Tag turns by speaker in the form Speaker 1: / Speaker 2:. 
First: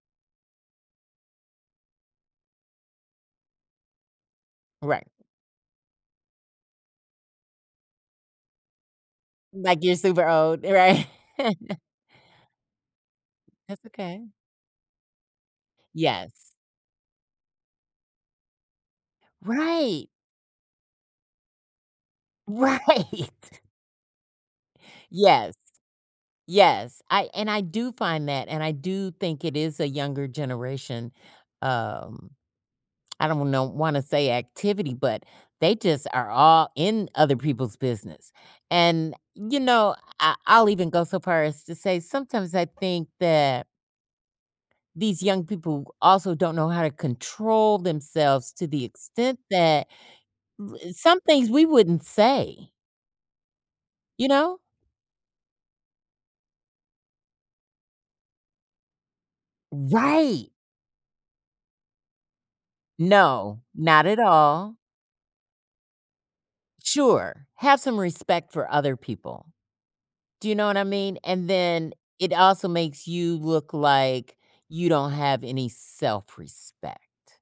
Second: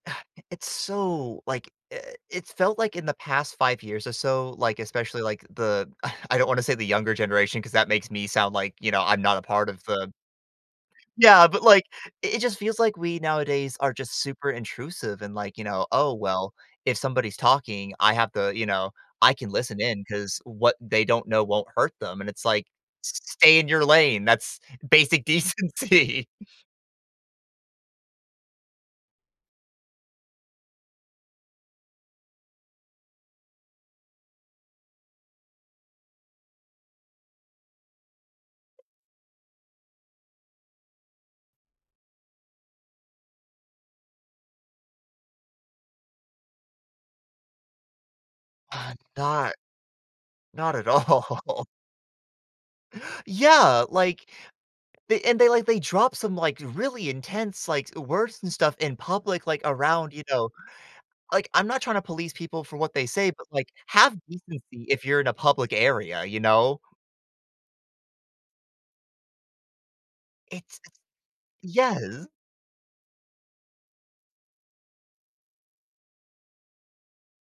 Speaker 1: It it's so like, eh it's felt like in the past 5 years or so, like,
Speaker 2: Right.
Speaker 1: especially like the, ugh, I don't want to say the younger generation 'cause that makes me sound like, you know, I'm not a part
Speaker 2: Like
Speaker 1: of
Speaker 2: you're
Speaker 1: the
Speaker 2: super old, right?
Speaker 1: Yeah, but like, it it just feels like we nowadays
Speaker 2: That's
Speaker 1: are just
Speaker 2: okay.
Speaker 1: super intrusive and like, you know, "Oh
Speaker 2: Yes.
Speaker 1: well, if somebody's talking, I have the you know, I can listen in
Speaker 2: Right.
Speaker 1: 'cause what they don't know won't hurt them" and it's like, s
Speaker 2: Right.
Speaker 1: s stay in your lane, that's basic
Speaker 2: Yes.
Speaker 1: decency.
Speaker 2: Yes, I and I do find that, and I do think it is a younger generation, um, I don't know wanna say activity, but they just are all in other people's business. And, you know, I I'll even go so far as to say, sometimes I think that these young people also don't know how to control themselves to the
Speaker 1: Uh,
Speaker 2: extent
Speaker 1: not,
Speaker 2: that
Speaker 1: not
Speaker 2: li
Speaker 1: at
Speaker 2: and some things
Speaker 1: all.
Speaker 2: we wouldn't say.
Speaker 1: Yeah,
Speaker 2: You
Speaker 1: like,
Speaker 2: know?
Speaker 1: they and they like they dropped some like really intense, like, s words and stuff in public, like around, you
Speaker 2: Right.
Speaker 1: know like, I'm not trying to police people for what they say, but
Speaker 2: No,
Speaker 1: like,
Speaker 2: not
Speaker 1: have
Speaker 2: at
Speaker 1: decency
Speaker 2: all.
Speaker 1: if you're in a public area, you know.
Speaker 2: Sure, have some respect for other people. Do you know what
Speaker 1: It's
Speaker 2: I mean? And then
Speaker 1: yes.
Speaker 2: it also makes you look like you don't have any self-respect.